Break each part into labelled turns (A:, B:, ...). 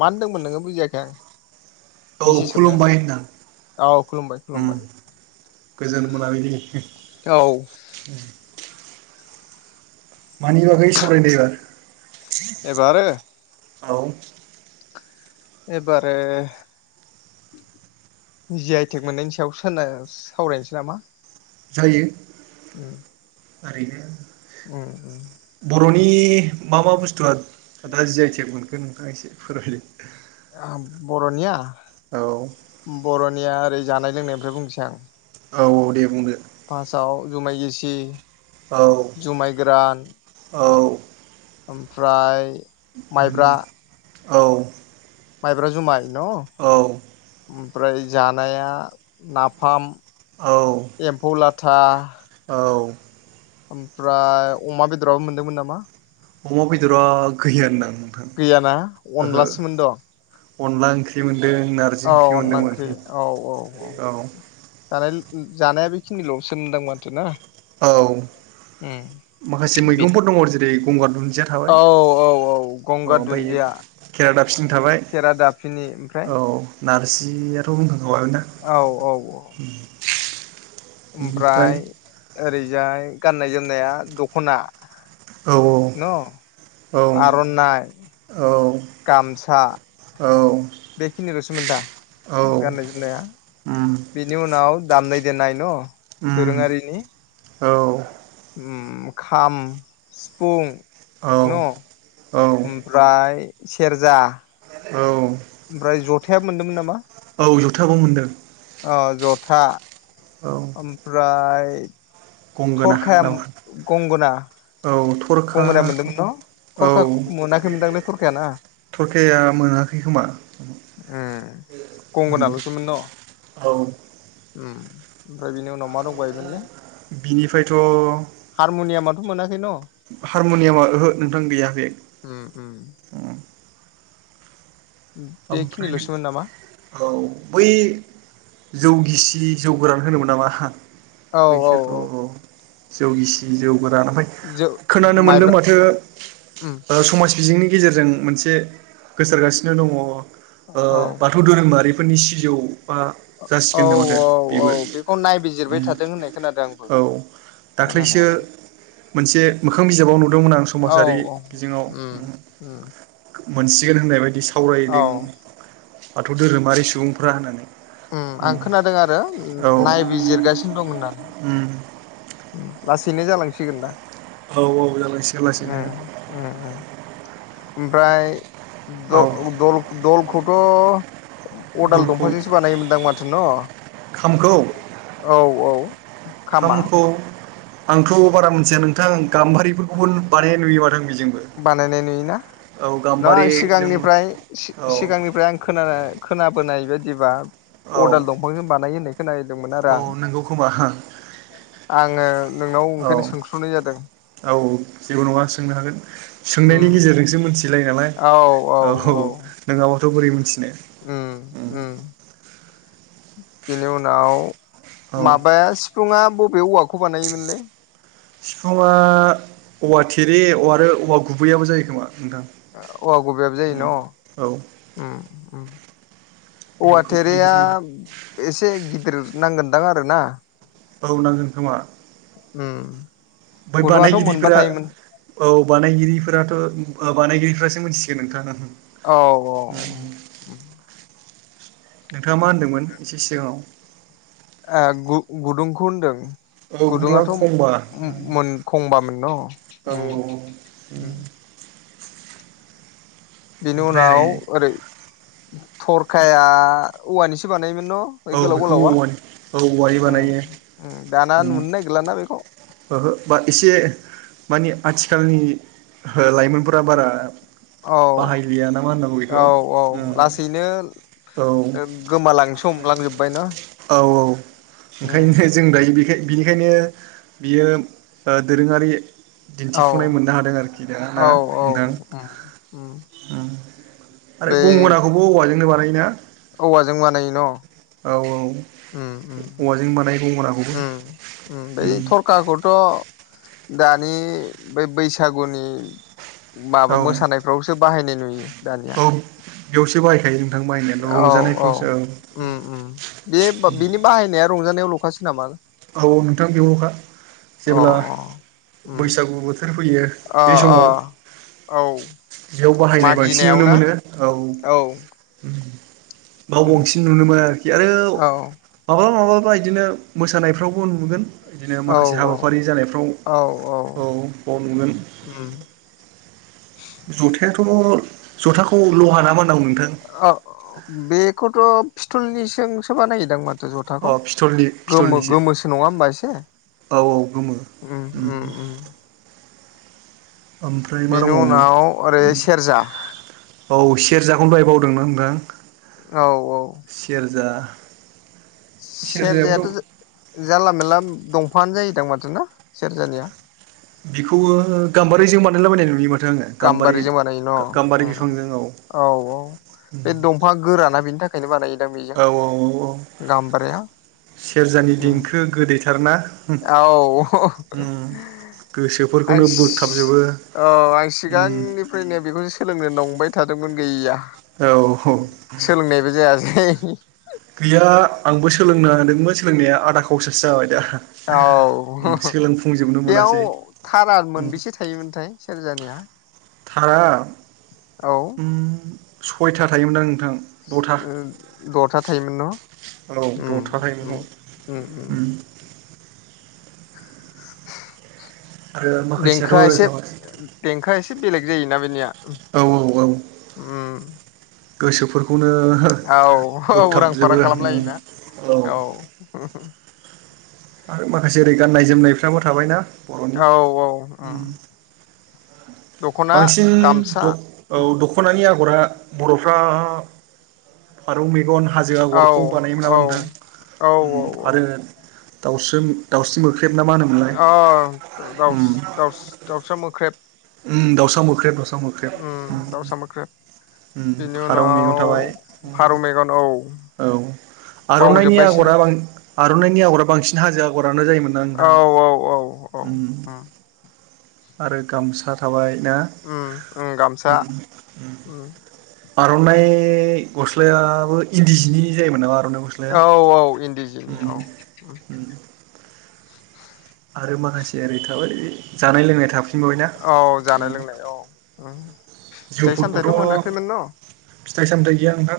A: मा होनदोंमोन नोङो बुजियाखै आं
B: औ
A: मिसेसर नो
B: खुलुमबाय होनदां
A: औ खुलुमबाय
B: उम
A: खुलुमबाय।
B: गोजोन मोनाब्लि।
A: औ
B: मानि बागै सावरायनायबार
A: एबार
B: औउ
A: एबारो जि आइटेक मोननायनि सायाव सावरायनोसै नामा?
B: जायो।
A: उम
B: थारैनो
A: [inaudible]
B: नि मा मा बुस्थुआ दा जि आइ टिक मोनखो नोंथाङा एसे फोरमायलाय
A: औ बर'निया
B: औ
A: बर'निया ओरै जानाय लोंनायनिफ्राय बुंनोसै आं
B: औ औ दे बुंदो।
A: फार्स्टाव जुमाय गेसि
B: औ
A: जुमाय गोरान
B: औ
A: ओमफ्राय
B: उम
A: माइब्रा
B: औ
A: माइब्रा जुमाय न'
B: औ औ
A: ओमफ्राय जानाया नाफाम
B: औ
A: था
B: औ
A: ओमफ्राय अमा बेदराबो मोनदोंमोन नामा?
B: अमा बेदरा गैया होनदां नोंथां
A: गैयाना
B: ओहो।
A: अनलासोमोन दं
B: अनला ओंख्रि मोन।
A: औ अनला ओंख्रि औ औ औ जानाय जानाया बेखिनिल'सो होनदां माथो ना।
B: औ
A: उम
B: माखासे
A: बि
B: मैगंफोर दङ जेरै गंगार दुन
A: औ औ औ गंगार दुन्दिया।
B: केेरा दा फिन थाबाय
A: खेरा दाफिनि ओमफ्राय
B: औ। नारजियाथ' बुंखांखाबायना।
A: औ औ औ ओमफ्राय ओरैजाय गाननाय जोमनाया दख'ना
B: औ
A: न
B: औ
A: आरननाय
B: औ
A: गामसा
B: औ
A: बेखिनिल'सोमोन दा
B: औ औ
A: गाननाय जोमनाया
B: उम
A: बेनि उनाव दामनाय देनाय न'
B: उम
A: दोरोङारिनि
B: औ
A: उ खाम सिफुं
B: औ
A: न' ओमफ्राय सेरजा
B: औ
A: ओमफ्राय जथाया मोनदोंमोन नामा
B: औ जथाबो मोनदों
A: था
B: औ
A: ओमफ्राय
B: गंगोना
A: थरखाया
B: नामा
A: गंगना
B: औ
A: गंगनाया
B: थरखाखौ
A: मोनदोंमोन न'
B: औ
A: थरखा मोनाखैमोनदांलै थरखायाना
B: थरखाया मोनाखै खोमा।
A: उ
B: उम
A: गंगोनल'सोमोन न'
B: औ
A: ओमफ्राय बिनि उनाव मा दंबायोमोन ने
B: बिनिफ्रायथ'
A: हारमुनियामाथ' मोनाखै न'
B: हारम'नियामा ओहो नोंथां गैयाबे
A: उम उम
B: ओमफ्राय नों
A: बेखिनिल'सोमोन नामा
B: औ बै जौ गिसि जौ गोरान होनोमोन नामा
A: औ औ औ
B: बैसोरथ' जौ गिसि जौ
A: जौ
B: खोनानो मोनदों
A: माइब्रा
B: माथो
A: उम
B: ओ समा बिजोंनि गेजेरजों मोनसे गोसारगासिनो दङ
A: औ
B: बाथौ धोरोमारि फोरनि सिजौ बा
A: औ
B: जासिगोन नो माथो
A: औ औ
B: बेबो
A: बेखौ नायबिजिरबाय थादों होननाय खोनादों आंबो
B: औ दाख्लैसो
A: खोनानायालाय
B: मोनसे मोखां बिजाबाव नुदोंमोन आं
A: औ
B: समाजारि
A: औ
B: बिजोङाव
A: उम उम
B: मोनसिगोन होननाय बायदि सावरायदों।
A: औ
B: बाथौ धोरोमारि सुबुंफ्रा होननानै
A: आं खोनादों आरो
B: औ
A: नायबिजिरगासिनो दं होननानै लासैनो जालांसिगोन दा
B: औ-औ जालांसिगोन लासैनो
A: उम उम ओमफ्राय
B: औ
A: दल- दलखौथ' अदाल
B: दलखौ
A: दंफांजोंसो बानायोमोनदां माथो न'
B: खामखौ
A: औ औ खामा
B: खामखौ आंथ' बारा मोनथिया नोंथां गाम्बारिफोरखौबो बानाय नुयो माथो बिदि
A: बानायनाय नुयोना नङा
B: गाम्बारि
A: आं
B: जों
A: सिगांनिफ्राय
B: औ
A: सिगांनिफ्राय आं खोनाना खोनाबोनाय बायदिबा
B: औ
A: अदाल दंफांजों बानायो होनानाय खोनादोंमोन आरो आं।
B: औ नंगौ खोमा
A: आङो नोंनाव ओंखायनो सोंस्र'नाय जादों
B: औ-औ जेबो नङा सोंनो हागोन सोंनायनि
A: उम
B: गेजेरजोंसो मिथिला
A: औ औ
B: औ-औ
A: औ
B: नोंङाबाथ' बोरै मोनथिनो
A: बेनि उनाव
B: औ
A: माबाया सिफुुंआ बबे औवाखौ बानायोमोनलै
B: सिफाङा औवा थेरे आरो औवा गुबैयाबो जायो खोमा। नोंथां
A: औवा गुबैयाबो जायो
B: औ
A: न' औवा
B: बेखौ बेबो
A: थेरेया
B: जायो
A: एसे गिदिर नांगोनदां आरोना
B: औ नांगोन खोमा
A: उ
B: ओमफ्राय बानायगिरिफोरा औ बानायगिरिफोराथ' ओ बानायगिरिफोरा। मिथिसिगोन नोंथां
A: औ औ
B: नोंथाङा नोंथाङा मा होनदोंमोन एसे सिगाङाव
A: ए गु गुदुंखौ होनदों।
B: औ गुदुङा
A: गुदुङाथ'
B: खमबा औ
A: मोन खंबामोन न'
B: औ औ
A: ओम ओम बेनि उनाव ओरै थरखाया औवानिसो बानायोमोन
B: औ
A: [unintelligible] गोलाव
B: बेखौ
A: गोलावा
B: औवानि औ औवानि
A: ओ
B: बानायो
A: ओ दाना नुनो नागिरलाना बेखौ
B: ओहो बा एसे मानि आथिखालनि लाइमोनफोरा बारा
A: औ
B: बाहायलिया ना मा होननांगौ बेखौ
A: औ औ लासैनो
B: औ
A: गोमालांनो हमलांजोबबायना
B: औ औ ओंखायनो जों दायो बेखाय बिनिखायनो बियो ओ दोरोङारि दिन्थिफुनाय
A: औ
B: मोननो हादों आरोखि दा ना
A: औ औ
B: नोंथां।
A: उम उम
B: ओम आरो
A: बै
B: गंगनाखौबो औवाजोंनो बानायो।
A: औवाजों बानायो न'?
B: औ औ औवाजों बानायो गंगनाखौ
A: ओम ओम बै थरखाखौथ' दानि बेै बैसागुनि
B: औ
A: माबा मोसानायफ्रावसो बाहायनाय नुयो। दानिया
B: औ बेयावसो बाहायखायो। बाहायनायाथ'
A: औ औ
B: रंजानायफ्रावसो
A: ओम ओम बे बिनि बाहायनाया रंजानायाव ल'खासो नामा?
B: औ नोंथां बेयावल'खा,
A: अ
B: जेब्ला
A: अ उम
B: बैसागु बोथोर फैयो
A: अ
B: बे
A: अ
B: समाव
A: औ
B: बेयाव बाहायनाय बांसिन
A: मागिनायाव
B: नुनो
A: ना
B: मोनो। औ बाव
A: उम
B: बांसिन नुनो मोनो आरोखि आरो
A: औ
B: माब्लाबा माब्लाबा बिदिनो मोसानाय फ्रावबो नुगोन, बिदिनो
A: औ
B: माखासे हाबाफारि जानायफ्राव औ बाव नुगोन
A: उम
B: जथायाथ' जथाखौ लहा ना मा होनना बुंदों नों
A: बेखौथ' फिस्थलनिजोंसो बानायोदांमोन
B: अ
A: जथाखौ
B: पिथलनि
A: गोमो
B: पिथलनिसो
A: गोमोसो नङा होमबा एसे
B: औ औ गोमो
A: उम उम
B: ओम
A: उम
B: ओमफ्राय मा
A: बेनि
B: दंबावोमोनलाय?
A: उनाव ओरै सेरजा
B: औ से सेरजाखौनो दहाय बावदोंना नोंथां
A: औ औ
B: सेरजा
A: सेरजायाथ'
B: सेरजायाबोथ'
A: जानला मेनला दं फाङानो जायोदां माथो ना सेरजानिया?
B: बिखौ गाम्बारिजों बानायलाबायनाय नुयोमोन
A: गाम्बारिजों बानायो न' औ औ बे दंफाङा गोराना बेनि थाखा
B: औ औ औ औ
A: गाम्बारिया
B: सेरजानि
A: उम
B: देंखो गोदैथारना उम
A: औ हो हो आं
B: गोसोफोरखौनो बोगथाबजोबो
A: सि आं
B: उम
A: सिगांनिफ्रायनो बेखौसो सोलोंनो नं बाय थादोंमोन गैया
B: औ
A: सोलोंनायबो जायासै।
B: गैया आंबो सोलोंनो नागिरदोंमोन सोलोंनाया आधा कावसासो जाबाय। दा उम
A: औ
B: सोलोंफुंजोबनो
A: बेयाव
B: मोनासै
A: थारा
B: उम
A: मोनबेसे थायोमोनथाय सेरजानिया?
B: थारा
A: औ
B: ओम सयथा थायोमोन दां नोंथां दथा
A: दथा थायोमोन न
B: औ
A: उम
B: दथा थायोमोन
A: उम
B: औ
A: उम उम
B: आरो
A: [inaudible]
B: माखासेयाथ'
A: देंखोआ
B: ओरै
A: एसे
B: थाबाय
A: देंखोआ एसे बेलेग जायोना बेनिया?
B: औ औ औ
A: ओम
B: गोसोफोरखौनो
A: उरां फारां
B: बोगथाबजोबो ओम
A: खालामलायोना
B: औ आरो माखासे ओरै गाननाय जोमनायफ्राबो थाबायना बर'नि
A: औ औ
B: उम
A: दख'ना
B: बांसिन
A: गामसा
B: दख औ दख'नानि आ गरा बर'फ्रा फारौ मेगन हाजो
A: औ
B: आगरखौ बानायोमोन नामा नोंथां
A: औ औ औ
B: आरो दाउस्रोम दाउस्रि मो
A: अ द द
B: उम
A: दाउसा मोख्रेब
B: ओमव दाउसा मोख्रेब दाउसा
A: उम
B: मोख्रेब
A: दाउसा मोख्रेब बेनि
B: फारौ मैगं
A: उनाव
B: थाबाय
A: फारौ मेगन औ
B: औ आर'नाइनि
A: बावजोब्बायसो
B: आगरा बां आर'नाइनि आगरा बांसिन हाजो आगर फ्रानो जायोमोन ना नोंथां
A: औ औ औ औ उम
B: आरो गामसा थाबाय ना
A: उम उम गामसा
B: ओम ओम
A: उम
B: आर'नाइ गस्लायाबो इन्दि जिनि जायोमोन नामा? आर'नाइ गस्लाया
A: औ औ इन्दि जिनि औ
B: उम
A: उम
B: आरो माखासे ओरै थाबाय जानाय लोंनाय थाब
A: औ जानाय लोंनाय औ उम फिथाइ सामथायथ'
B: जौफोरखौथ'
A: मोनाखैमोन न?
B: फिथाइ सामथाय गैया नोंथां‌।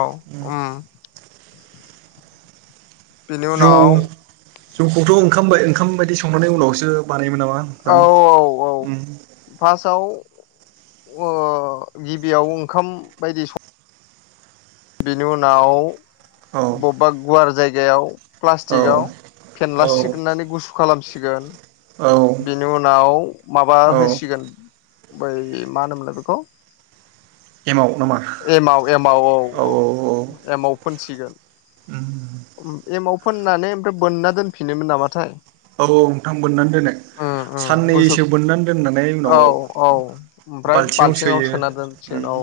A: औ उम बेनि
B: जौ
A: उनाव
B: जौखौथ' ओंखाम बाय ओंखाम बायदि संनानै उनावसो बानाय मोन नामा
A: औ
B: नोंथां
A: औ
B: उम
A: अ गिबियाव ओंखाम बायदि सं बिनि उनाव
B: औ
A: बबेबा गुवार जायगायाव
B: औ
A: प्लास्टिकाव
B: औ
A: फेनलासिग्रोनानै गुसु खालामसिगोन।
B: औ
A: बेनि उनाव माबा
B: औ
A: होसिगोन बै मा होनोमोनलाय बेखौ
B: एमाव नामा
A: एमाव एमाव औ औ एमाव फुनसि
B: उम
A: एमाव फोननानै ओमफ्राय बोनना दोनफिनोमोन नामाथाय
B: औ औ नोंथा़ं बोननानै दोनो।
A: गुसु
B: साननैसो बोननानै दोननानै उनाव
A: औ औ
B: बाल्थिङाव सोयो। उम
A: ओनौ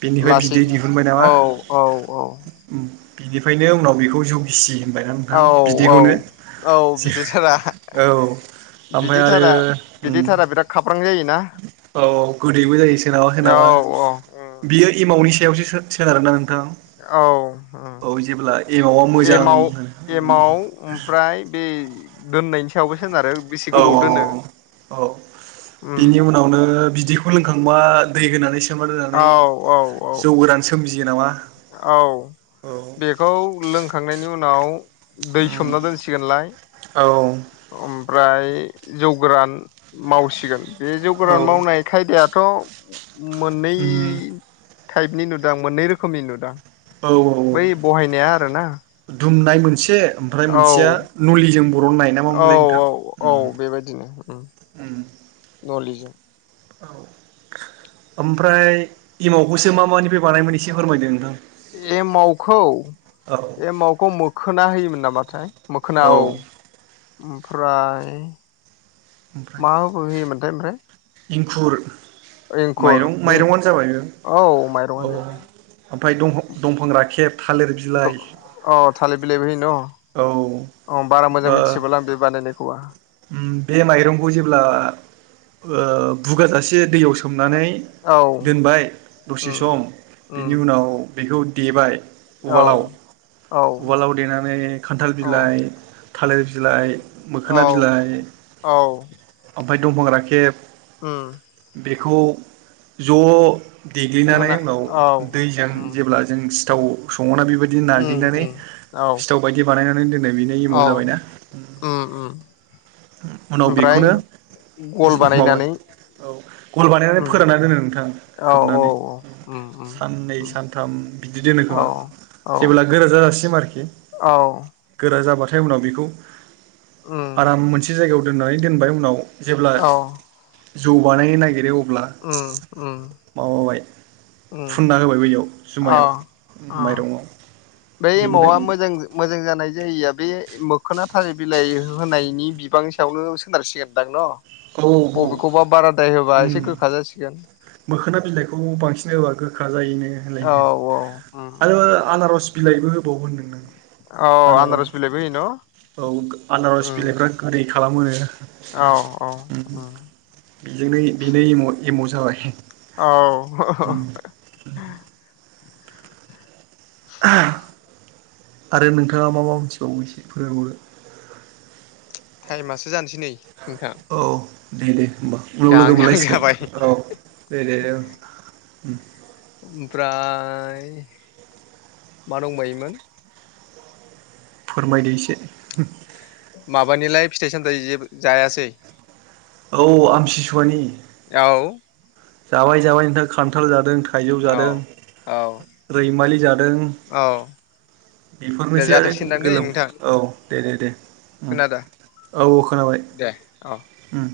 B: बेनिफ्राय
A: लासै
B: बिदै दिहुनबाय नामा
A: औ औ औ
B: उम बिनिफ्रायनो उनाव बेखौ जौ गिसि होनबायना
A: औ
B: नोंथां
A: औ
B: बिदैखौनो
A: औ बिदै थारा
B: औ ओमफ्राय आरो
A: बिदिथारा
B: उम
A: बिदिथारा बिराद खाब्रां जायोना
B: औ गोदैबो जायो सोरनाबा
A: ओ
B: सोरनाबा
A: औ औ अ उम
B: बियो एमाउनि सायावसो सो सोनारो ना नों
A: औ ओ
B: एमावा मोजां
A: एमाव एमाव ओमफ्राय बे दोननायनि सायावबो सो
B: औ औ औ
A: उम
B: बिनि उनावनो बिदिख खौ लोंखांबा दै होनानै सोमना दोनानै
A: औ औ औ
B: जौ गोरान सोमजि
A: औ बेखौ लोंखांनायनि उनाव दै सोमना दोनसिगोनलाय
B: औ
A: फ्राय जौ गोरान मावसिगोन बे जौ गोरान
B: औ
A: मावनाय खायदायाथ' मोननै थाइपनि नुदां मोननै रोखोमनि नुदां।
B: औ औ
A: बै बहायनाया आरोना
B: दुमनाय मोनसे ओमफ्राय
A: औ
B: मोनसेया नलिजों बु बर'ननाय ना
A: औ
B: मामोनलाय नोंथां
A: औ औ
B: उम
A: बेबायदिनो उम
B: उम
A: नलिजों
B: औ ओमफ्राय एमावखौसो मा मानिफ्राय बानायोमोन एसे फोरमायदो नोंथां?
A: एमावखौ
B: औ
A: एमावखौ मोखोना होयोमोन नामाथाय मोखोना औ ओमफ्राय
B: ओमफ्राय
A: माबो होयोमोन थाय ओमफ्राय
B: इंखुर
A: एंखुर
B: माइरं माइरंआनो जाबाय ओ औ
A: माइरंआनो
B: अ
A: जाहैबाय
B: ओमफाय दंह दंफां राखेब थालिर बिलाइ अ
A: थालिर बिलाइबो होयो न
B: अ
A: अ बारा मोजां मिथिजोबालां बे बानायनायखौबा।
B: उम बे माइरंखौ जेब्ला ओ बुगाजासे दैयाव सोमनानै
A: औ
B: दोनबाय दसे
A: उम
B: सम
A: उम
B: बेनि उनाव बेखौ देबाय
A: औ
B: उवालाव
A: औ
B: उवालाव देनानै खानथाल
A: औ
B: बिलाइ थालिर बिलाइ
A: औ
B: मोखोना बिलाइ ओमफाय दंफां राखेब
A: ओ
B: बेखौ ज' देग्लिनानै
A: होना
B: उनाव
A: औ
B: दैजों
A: उम
B: जेब्ला जों सिथाव संङोना बेबायदि
A: उम
B: नाग्लिनानै
A: उम औ
B: सिथाव बायदि बानायनानै दोनो। बिनो
A: औ
B: एमाव जाबायना?
A: उम उम
B: उनाव
A: ओमफ्राय
B: बेखौनो
A: गल
B: माबा
A: बानायनानै
B: गल बानायनानै
A: उम
B: फोरानना दोनो नोंथां
A: औ औ
B: खोबनानै।
A: औ उम उम
B: साननै
A: उम
B: सानथाम बिदि दोनो खोमा
A: औ औ
B: जेबोब्ला गोरा जाजासिम आरोखि
A: औ
B: गोरा जाबाथाय उनाव बेखौ
A: उम
B: आराम मोनसे जायगायाव दोननानै दोनबाय उनाव जेब्ला
A: औ
B: जौ बानायनो नागिरो अ अब्ला
A: उम उम
B: माबाबाय।
A: उम
B: फुनना होबाय बैयाव
A: अ अ
B: जुमायाव माइरंआव।
A: बै
B: बेनिफ्राय
A: एमावा मोजां मोजां जानाय जायिया बे मोखोना थालिर बिलाइ होनायनि बिबां सायावनो सोनारसिगोनदां न'?
B: औ
A: बबेखौबा बारादाय होबा एसे
B: उम
A: गोखा जासिगोन।
B: मोखोना बिलाइखौ बांसिन होबा गोखा जायोनो होनलाय
A: औ औ उम
B: आरो आनारस बिलाइबो होबाव होनदों नों।
A: औ
B: आनारस
A: बिलाइबो होयो न
B: औ आनारस
A: उम
B: बिलाइफ्रा गोथै खालामोनो
A: औ औ
B: उम बेजोंनो बेनो एमाव जाबाय।
A: औ।
B: उम [inaudible] आरो नोंथाङा मा मा मोनथिबावो एसे फोरोंहर।
A: टाइमासो जानोसै नै। नोंथां
B: औ दे दे होमबा उनाव लोगो
A: जाहां जाहां
B: मोनलायसिगोन
A: जाबाय
B: औ। दे दे ओं। उम।
A: ओमफ्राय मा दंबायोमोन?
B: फोरमायदो इसे।
A: माबानिलाय फिथाइ सामथायाइ जेबो जायासै?
B: औ आमसि सुवानि?
A: औ।
B: जाबाय जाबाय नोंथां खानथाल जादों थाइजौ
A: औ
B: जादों
A: औ
B: रैमालि जादों
A: औ दे
B: बेफोरनोसै आरो
A: जाथ'सिगोनदां दै
B: गोलोम
A: नोंथां
B: औ दे दे दे उम।
A: खोनादों
B: औ औ खोनाबाय,
A: दे औ
B: उम।